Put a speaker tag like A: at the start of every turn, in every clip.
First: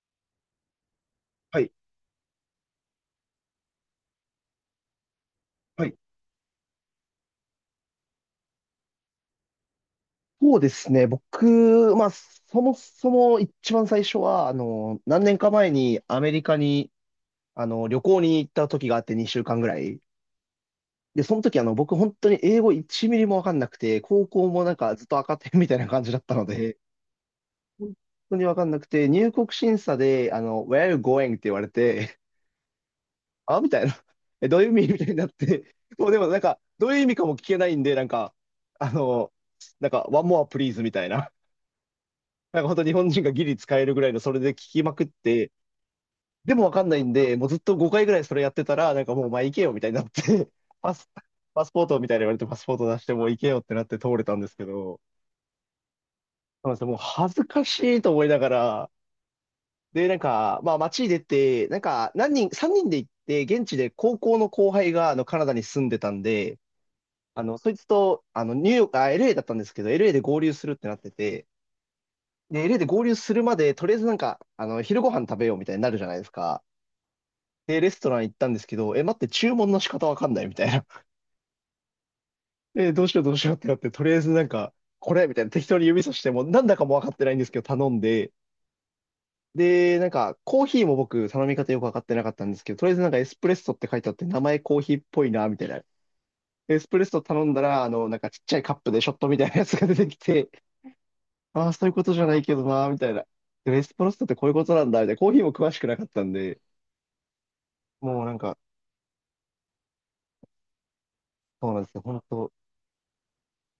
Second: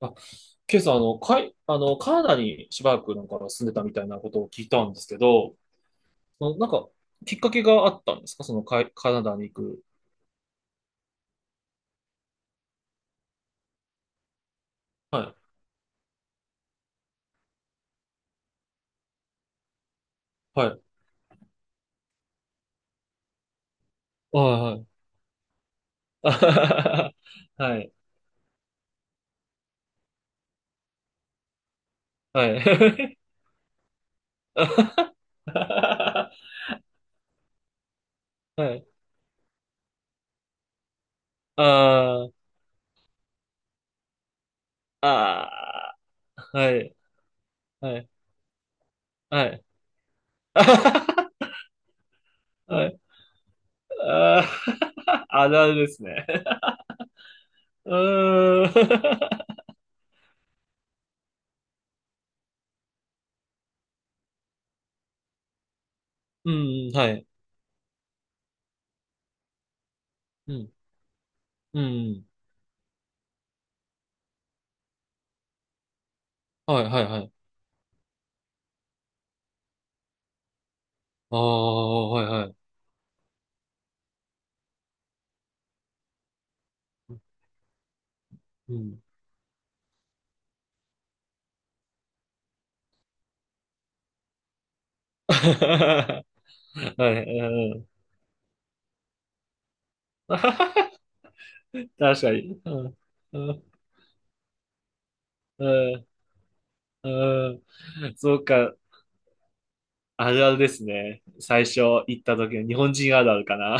A: あ、ケイさん、あの、かい、
B: はい。
A: あの、カナダにしばらく住んでたみたいなことを聞いたんですけど、
B: はい。
A: そのなんか、きっかけがあったんですか、そのかい、カナダに行く。
B: そうですね。僕、まあ、そもそも一番最初は、
A: は
B: 何年か
A: い、
B: 前にアメリカに、旅行に行った時があって2週間ぐらい。
A: はい、
B: で、その時、僕本当に英語1ミリもわかんなくて、高校もなん
A: はい、
B: かずっと赤点みたいな感じだったので、
A: はい。
B: 本当にわかんなくて、入国審査で、Where are you going? って言われて、
A: はい、はい。
B: あみたいな。え、どういう意味みたいになって、もうでもなんか、どういう意味かも聞けないんで、なんか、
A: はい。
B: あの、One more please みたいな。
A: あー、
B: なんか本当日本人がギリ使えるぐらいのそれで聞きまくって、
A: あ
B: で
A: ー、
B: もわ
A: は
B: かんな
A: い、
B: いんで、もうずっと
A: は
B: 5回
A: い、
B: ぐらいそれやってたら、なんかもうお前
A: は
B: 行け
A: い。
B: よみたいになって、パス、パスポートみたいに言われてパスポー
A: は
B: ト出
A: い、
B: してもう行けよってなって通れたん
A: あ
B: ですけど、そ
A: ー、あるあるですね。
B: うなんですよ。もう恥ずかし
A: う
B: いと思いなが
A: ー
B: ら、
A: ん、
B: で、なんか、まあ街に出て、なんか何人、3人で行って、現地で高校の後輩があのカナダに住んでたん
A: う
B: で、
A: ん、はい。
B: そいつと、ニューヨーク、あ、LA だったんですけど、LA で合
A: う
B: 流す
A: ん、
B: るってなってて、
A: うん、
B: で、LA で合流するまで、とりあえずなんか、昼ご飯食べようみたいになるじゃないですか。
A: はい、はい、はい。
B: で、レストラン行ったんですけど、え、待って、注文の仕方わかんないみたいな。
A: ああ、はいはい。
B: え、どうしようどうしようってなって、とりあえずなんか、これみたいな適当に指さしても、なんだかもわかってないんですけど、頼んで、
A: うん。
B: で、なんか、コーヒーも僕、頼み方よくわかってなかったんですけど、とりあえずなんかエスプレッソって書いてあって、名前コーヒーっぽ いな、みたいな。
A: は
B: エスプレッソ
A: い、
B: 頼んだ
A: う
B: ら、
A: ん。
B: なんかちっちゃいカップでショットみたいなやつが出てきて、ああ、そういうことじ
A: 確
B: ゃ
A: か
B: ないけ
A: に。
B: ど
A: う
B: な、
A: ん。
B: みたいな。
A: うん。
B: でエスプレッソってこういうことなんだ、みたいな。コーヒーも詳しくな
A: う
B: か
A: ん。
B: ったんで、
A: うん、
B: もうな
A: そ
B: ん
A: う
B: か、
A: か。あるあるですね。最
B: そうな
A: 初
B: んですよ。
A: 行
B: 本
A: った
B: 当
A: 時の日本人あるあるかな。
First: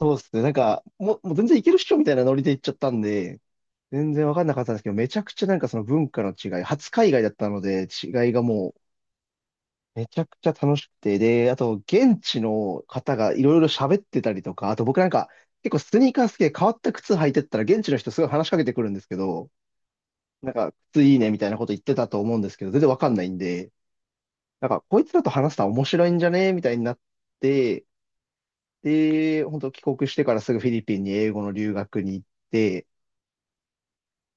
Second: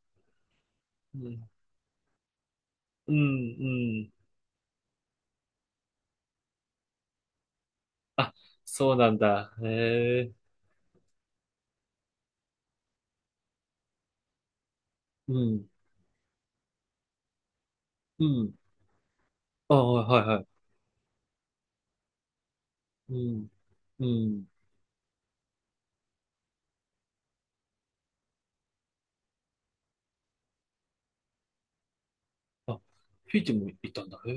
B: そうっすね。なんか、
A: う
B: もう全
A: ん。
B: 然いけるっしょみたいなノリで行っちゃったん
A: うん。
B: で、
A: う
B: 全
A: ん。
B: 然わかんなかったんですけど、めちゃくちゃなんかその文化の違い、初海外だったので、違い
A: あ、
B: がもう、
A: そうなんだ。へ
B: めちゃく
A: え。
B: ちゃ楽しくて、で、あと、現地の方がいろいろ喋ってたりとか、あと僕なんか、
A: うん。
B: 結構スニーカー好きで変わった靴履いてったら、現地の人す
A: う
B: ごい話し
A: ん。
B: かけてくるんですけど、
A: ああ、はいは
B: なん
A: い。
B: か、靴いいねみたいなこと言ってたと思うんですけど、全然わか
A: う
B: んないん
A: ん。
B: で、
A: うん。
B: なんか、こいつらと話したら面白いんじゃねみたいになって、で、本当帰国してからすぐフィリピンに英語の留学に行っ
A: あ、
B: て、
A: フィジーも行ったんだ。へ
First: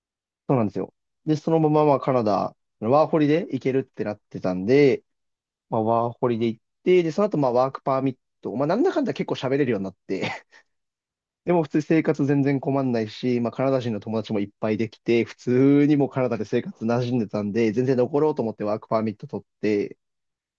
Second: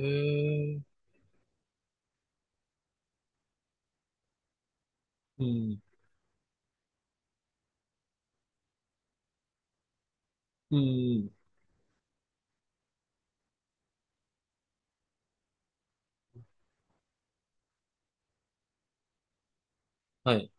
B: そうなんです
A: え。
B: よ。で、そのまままあカナダ、ワーホリで行けるってなってたんで、
A: う
B: ま
A: ん。
B: あ、ワーホリで行って、で、その後まあワークパーミット、まあなんだかんだ結構喋れるようになって、
A: うん。
B: でも普通に生活全然困んないし、まあカナダ人の友達もいっぱいできて、普通にもうカナダで生活馴染んでたんで、全然残ろうと思ってワークパーミット取って、
A: はい。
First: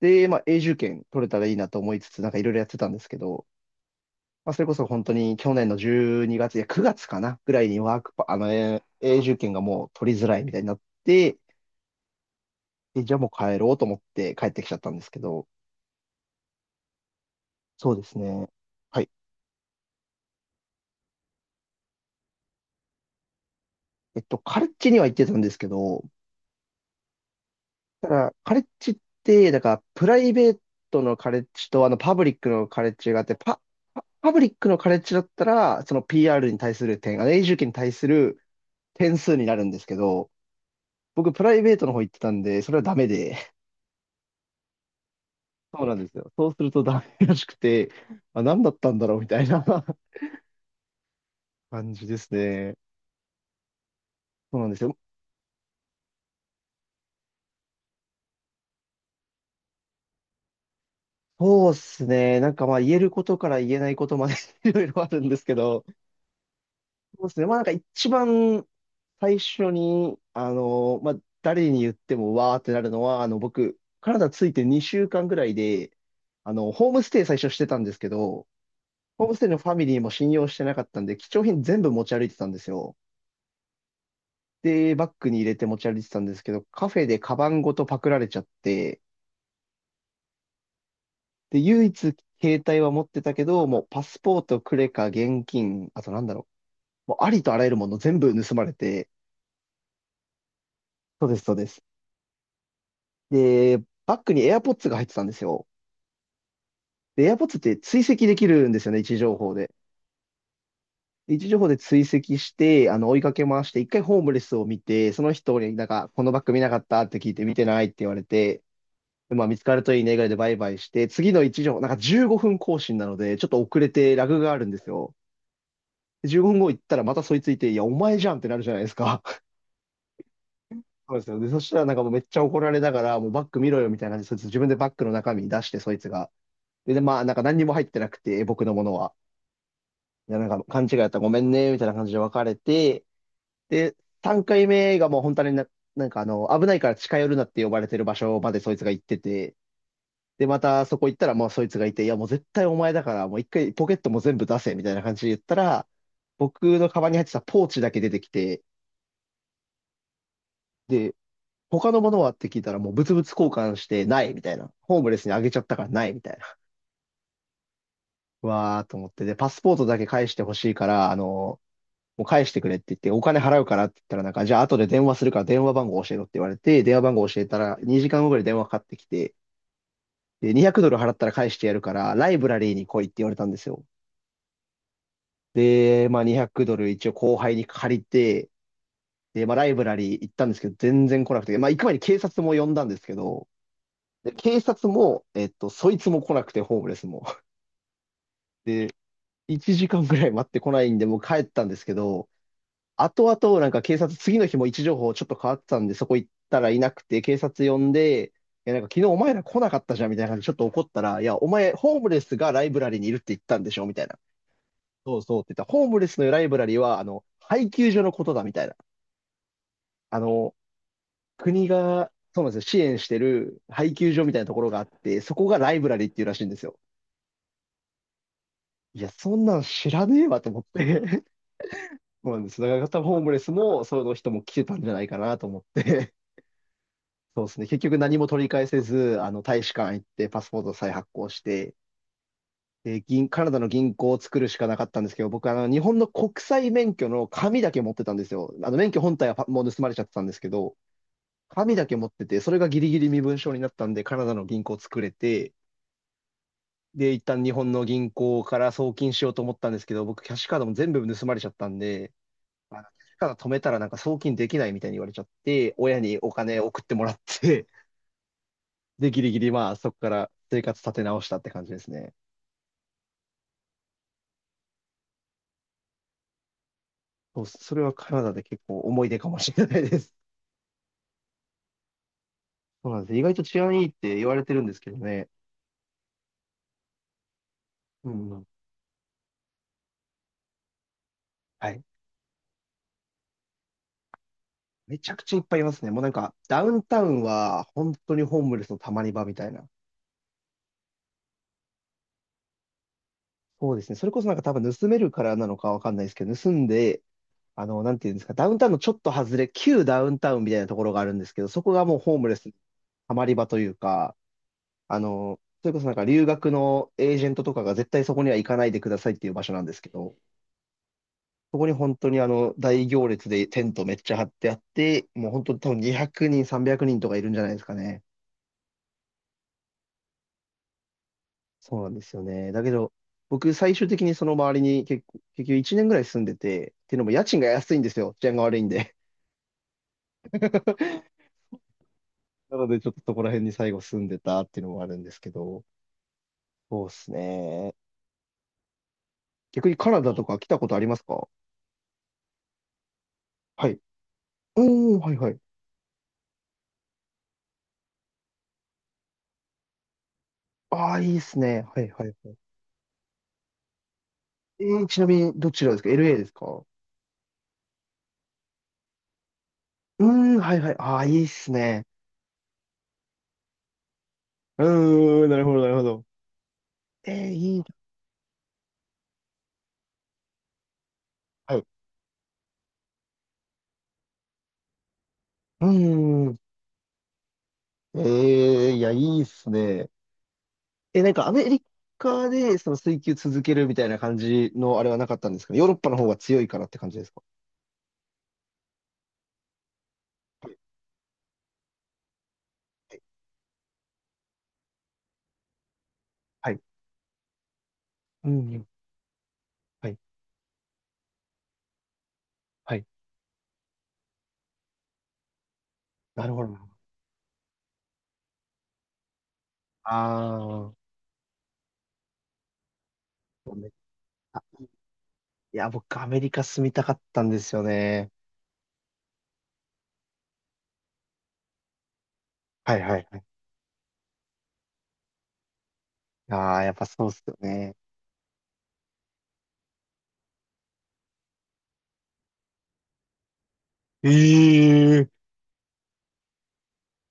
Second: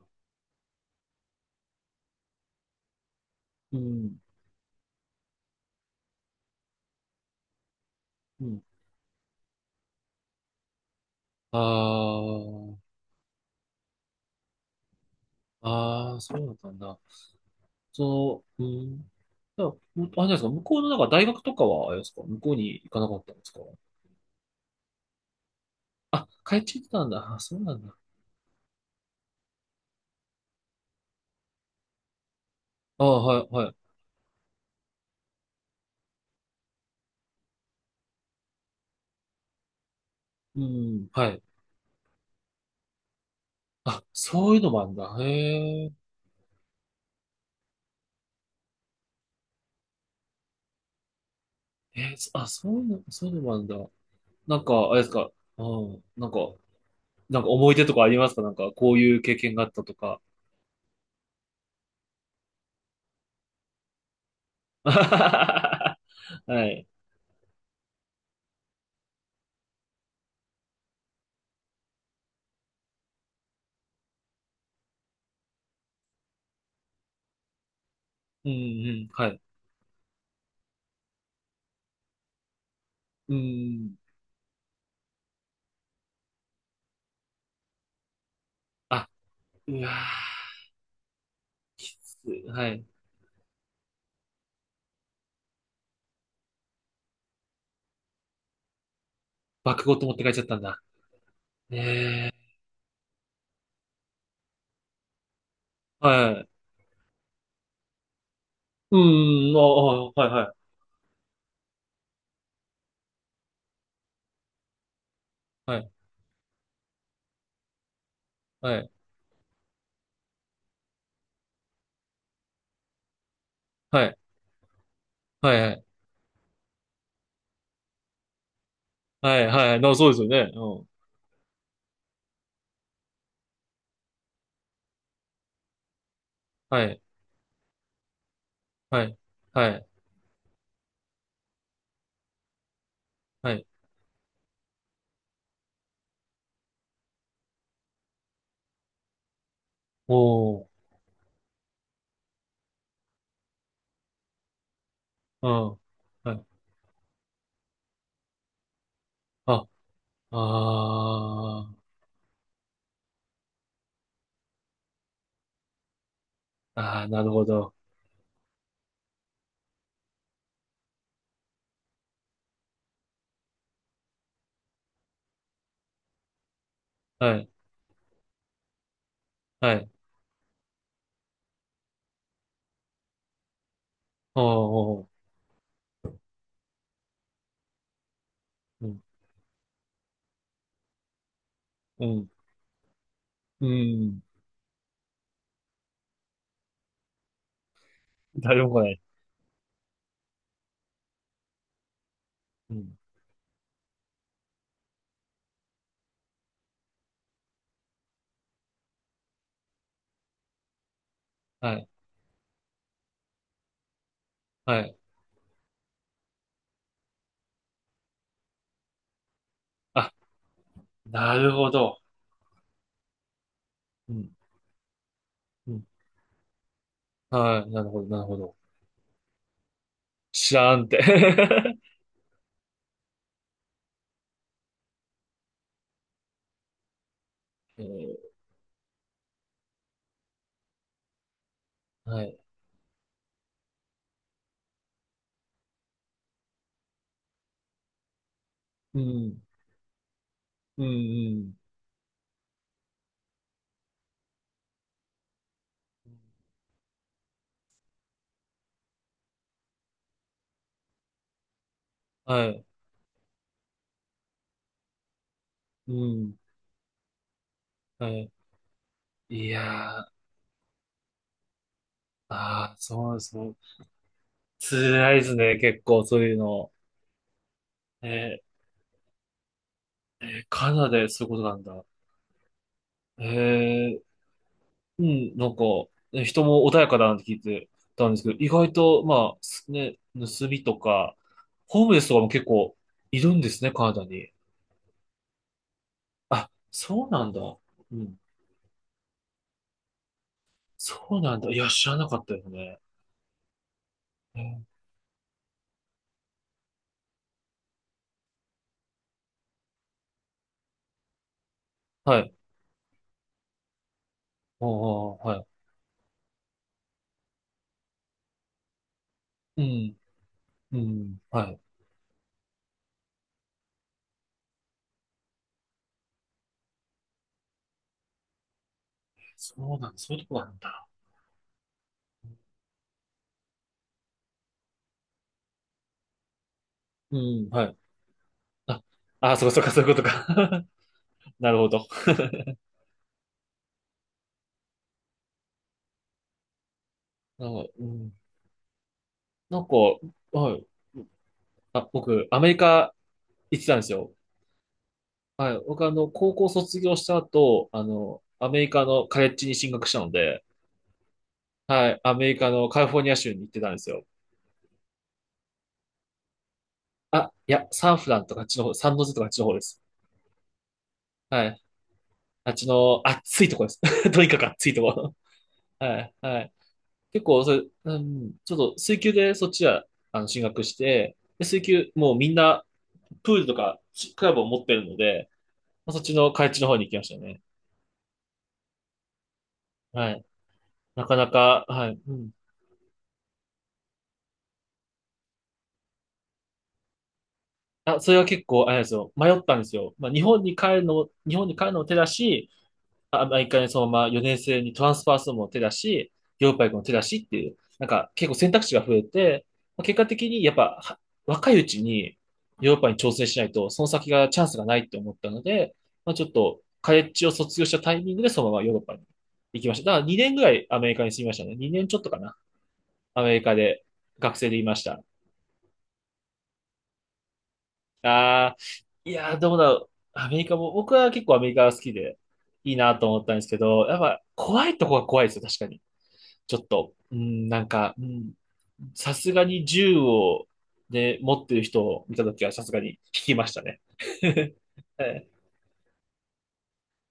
B: で、まあ永住権取れたらいいなと思いつつ、なんかいろいろやってたんですけど、
A: うん。
B: まあ、それこそ本当に去年の12月、いや9月かなぐらいにワークパ、
A: うん。
B: 永住権がもう取りづらいみたいになって、
A: ああ。
B: で、じゃあもう帰ろうと思って帰ってきちゃったんですけど、
A: ああ、そうだったんだ。
B: そうです
A: そ
B: ね。
A: う、う
B: はい。
A: ん。じゃあ、むあれですか、向こうの大学とかは、あれですか、向こうに行かなかったんですか？
B: えっと、カレッジには行ってたんですけど、
A: あ、帰っちゃってたんだ。あ、そうなんだ。
B: ただ、カレッジって、だから、プライベートのカレッジと、パブリックのカレッ
A: あ
B: ジがあ
A: あ、
B: って、
A: はい、はい。
B: パブリックのカレッジだったら、その PR に対する点、永住権に対する点数になるんですけど、
A: うん、は
B: 僕、プ
A: い。
B: ライベートの方行ってたんで、それはダメで、
A: あ、そういうのもあるんだ。
B: そ
A: へ
B: う
A: え。
B: なんですよ。そうするとダメらしくて、あ、何だったんだろうみたいな 感
A: え
B: じで
A: ー、
B: す
A: そ
B: ね。
A: ういうの、そういうのもあるんだ。な
B: そう
A: ん
B: なんです
A: か、あ
B: よ。
A: れですか、うん、なんか思い出とかありますか、なんか、こういう経験があったとか。
B: そうですね。なんかまあ言えることから言えないことまで いろい ろあるんですけど、
A: はい。
B: そうですね。まあなんか一番最初に、誰に言ってもわーってなるのは、あの僕、カナダ着いて2週間ぐらいで、ホームステイ最初してたんですけど、
A: うん、うん、
B: ホー
A: は
B: ムス
A: い。
B: テイのファミリーも信用してなかったんで、貴重品全部持ち歩いてたんですよ。
A: うん。
B: で、バッグに入れて持ち歩いてたんですけど、カフェでカバンごとパクられちゃって、
A: あ、うわー、
B: で、唯
A: き
B: 一
A: つい。
B: 携
A: は
B: 帯
A: い。
B: は持ってたけど、もうパスポート、クレカ、現金、あとなんだろう、もうありとあらゆるもの全部盗まれて、
A: 爆ごと持って帰っちゃったんだ。
B: そうです、そうです。
A: ええ、
B: で、バッグに AirPods が入ってたんですよ。
A: はい。
B: で、AirPods って追跡できるんですよ
A: う
B: ね、位置情報
A: ん、あ
B: で。
A: あ、はい、は
B: 位置情報で追跡して、追いかけ回して、一回ホームレスを見て、その人になん
A: い、
B: か、このバッグ見なかったって聞いて、見てないって言われて、
A: はい、
B: でまあ、見つかるといいねぐらいでバイバイして、次の1条なんか15分更新なので、ちょっと遅れ
A: はい、は
B: て
A: い、
B: ラグがあるんですよ。
A: はい、はい、
B: で15分後行ったらまたそいついて、いや、お前じゃんってなるじゃないですか。
A: はい、な、そうですよね。うん。
B: そうですよ。で、そしたらなんかもうめっちゃ怒られながら、もうバッグ見ろよみたいな感じで、そいつ自分でバッグの中身出して、そいつが。
A: は
B: で、で
A: い、
B: まあ、なんか何にも入ってなくて、僕のもの
A: は
B: は。
A: い、はい、
B: いや、なんか勘違いだったらごめんね、みたいな感じで別れて、
A: はい。
B: で、3回目がもう本当にな、危ないから近寄るなって呼ばれてる場所までそいつが行ってて、で、ま
A: おー、
B: たそこ行ったら、もうそいつがいて、いや、もう絶対お前だから、もう一回ポケットも全部出せ、みたいな感じで言っ
A: う
B: た
A: ん、
B: ら、
A: はい。
B: 僕のカバンに入ってたポーチだけ出てきて、
A: あ、あ
B: で、他
A: ー、
B: のものはって聞いたら、もう物々交換して、ない、みたいな。ホームレスにあげちゃったから、ない、みたいな。
A: あー、なるほど。
B: うわーと思って、で、パスポートだけ返してほしいから、もう返してくれって言って、お金払うからって言ったら、なんか、じゃあ後で電話するから電話番号教えろって言われて、電話番号
A: は
B: 教え
A: い、
B: たら、2時間後ぐらい電話かかってきて、
A: はい、
B: で、200ドル払ったら返してやるから、ライブラリーに来いって言われたんですよ。
A: お
B: で、まあ200ドル一応後輩に借りて、
A: ー、うん、
B: で、まあライブラリー行ったんですけど、全然来なくて、まあ行く前に
A: う
B: 警
A: ん、
B: 察も呼んだんですけど、
A: うん。
B: で、警察も、そいつも来なくて、ホームレスも。
A: 誰も来な
B: で、
A: い。
B: 1時間ぐらい待ってこないんで、もう帰ったんですけど、
A: うん、
B: 後々なんか警察、次の日も位置情報ちょっと変わってたんで、そこ行ったらいなくて、警察呼んで、いや、なんか昨日お前ら来なかったじゃんみたいな感じでちょっと怒ったら、いや、お前、
A: はい、
B: ホームレスがライブラリーにいるって言ったんでしょみたいな。
A: はい。
B: そうそうって言ったら、ホームレスのライブラリーは、配給所のことだみたいな。
A: あ、
B: あの、
A: なる
B: 国
A: ほど。
B: が、そうなんですよ、支援してる配
A: う
B: 給所
A: ん、
B: みたいなところがあって、そこがラ
A: う
B: イ
A: ん、
B: ブラリーっていうらしいんですよ。
A: はい、なるほど、なるほど。
B: いや、そんなん知らねえわと
A: 知
B: 思っ
A: らんって。
B: て。そうなんです。だから多分ホームレスも、その人も来てたんじゃないかなと思って。そうですね。結
A: え
B: 局何
A: ー、
B: も取り返せず、大使館行って、パスポート再発行して、
A: はい。
B: で、カナダの銀行を作るしかなかったんですけど、僕、日本の国際免許の紙だけ持ってたんですよ。免許
A: う
B: 本体
A: ん、
B: はもう盗まれちゃってたんですけど、
A: うん、うん。
B: 紙だけ持ってて、それがギリギリ身分証になったんで、カナダの銀行を作れて、で、一旦日本の銀行から送金しようと思ったんですけど、僕、キャッシュカードも全部盗まれちゃったんで、
A: はい。
B: キャッシュカード止めたらなんか送金できないみたいに言われちゃって、
A: う
B: 親にお
A: ん。
B: 金送ってもらって、
A: はい。
B: で、ギリギ
A: い
B: リまあ、そこ
A: や
B: か
A: ー、
B: ら生活立て直したって感じですね。
A: ああ、そうです。もう辛いですね、結構、そういうの。
B: そう、それはカナダ
A: え
B: で結構思い出かもしれないです。
A: ー、え、カナダでそういうことなんだ。
B: そうなんです。意外と治安いいっ
A: えー、
B: て言われてるんですけど
A: う
B: ね。
A: ん、なんか、ね、人も穏やかだなんて聞いて
B: う
A: たんですけど、
B: ん。
A: 意外と、まあ、すね、盗みとか、
B: はい。
A: ホームレスとかも結構いるんですね、カナダに。
B: めちゃくちゃいっぱいいますね。もうなんか、
A: あ、
B: ダウンタウ
A: そう
B: ン
A: なんだ。
B: は本
A: う
B: 当
A: ん。
B: にホームレスのたまり場みたいな。
A: そうなんだ。いや、知らなかったですね。
B: そうですね。それこそなん
A: え
B: か多分
A: ー、
B: 盗めるからなのかわかんないですけど、盗んで、なんていうんですか、ダウンタウンのちょっと外れ、旧ダウンタウンみたいなところがあるんですけど、そこがもうホ
A: は
B: ーム
A: い。
B: レスのハマり場というか、
A: ああ、はい。
B: それこそなんか留学のエージェントとかが絶対そこには行かないでくださいっていう場所な
A: う
B: んですけ
A: ん、
B: ど、
A: うん、は
B: そ
A: い。
B: こに本当に大行列でテントめっちゃ張ってあって、もう本当に多分200人、300人とかいるんじゃないですかね。
A: そうなんだ、そういうとこなんだ。
B: そうなんですよね。だけど、僕最終的にその周りに結構、結局1年ぐらい住んでて、っていうのも
A: う
B: 家賃が
A: ん、は
B: 安
A: い。
B: いんですよ。治安が悪いん
A: あ、
B: で。
A: あ、そうかそうか、そういうことか。なるほど。
B: なのでちょっとそこら辺に最後住んでたっていうのもあるんですけど、そうです
A: あ、
B: ね。
A: うん、なん
B: 逆に
A: か、
B: カナダとか来
A: は
B: た
A: い。
B: ことありますか？
A: あ、僕、アメリカ行って
B: は
A: たん
B: い。
A: ですよ。
B: おー、はいはい。
A: はい。僕、あの、高校卒業した後、あの、アメリカのカレッジに進学したので、
B: ああ、いいですね。はい
A: はい。
B: はい
A: アメ
B: はい。
A: リカのカリフォルニア州に行ってたんですよ。
B: ちなみに、どちらですか ?LA ですか？う
A: あ、いや、サンフランとかあっちの方、サンノゼとかあっちの方です。
B: ーん、はいはい。ああ、いいっ
A: は
B: す
A: い。
B: ね。
A: あっちの暑いとこです。とにかく暑いとこ。
B: うーん、なるほど、なる ほ
A: は
B: ど。
A: い。はい。結構、そ
B: い
A: れ、
B: い。
A: うん、ちょっと、水球でそっちは、あの、進学して、で
B: は
A: 水
B: い。
A: 球、もうみんな、プールとか、クラブを持ってるので、
B: う
A: まあそっち
B: ー
A: の
B: ん。
A: 海地の方に行きましたね。
B: いや、いいっすね。
A: はい。
B: え、
A: な
B: なん
A: か
B: か
A: な
B: アメリ
A: か、はい。う
B: カ
A: ん。
B: で、その水球続けるみたいな感じのあれはなかったんですかね？ヨーロッパの方が強いからって感じですか？
A: あ、それは結構、あれなんですよ。迷ったんですよ。まあ、
B: は
A: 日本に帰るのも手だし、
B: い。
A: アメリカにそのまま4年生にトランスファーするのも手だし、ヨ
B: は
A: ーロッ
B: い。
A: パ行くのも手だしっていう、なんか
B: う
A: 結構選択
B: ん、
A: 肢が増えて、まあ
B: は
A: 結
B: い。
A: 果的にやっぱは若いうちにヨー
B: は
A: ロッ
B: い。
A: パに挑戦しないと、その先がチャンスがないって思ったので、まあ、ち
B: な
A: ょっ
B: るほど。
A: とカレッジを卒業したタイミングでそのままヨーロッパに行きました。だから2
B: あ
A: 年ぐらいアメ
B: あ。
A: リカに住みましたね。2年ちょっとかな。アメリカで学生でいました。
B: いや、僕、アメリカ住みたかったんですよね。
A: ああ、いやー、どうだろう。アメリカも、僕は結構アメリカが好きでい
B: は
A: い
B: い
A: な
B: はい
A: と
B: は
A: 思
B: い。
A: ったんですけど、やっぱ怖いとこが怖いですよ、確かに。
B: あ
A: ちょ
B: あ、
A: っ
B: やっぱ
A: と、
B: そうっ
A: う
B: すよ
A: ん、なん
B: ね。
A: か、うん、さすがに銃を、ね、持ってる人を見たときはさすがに引きましたね。
B: え
A: は
B: え
A: い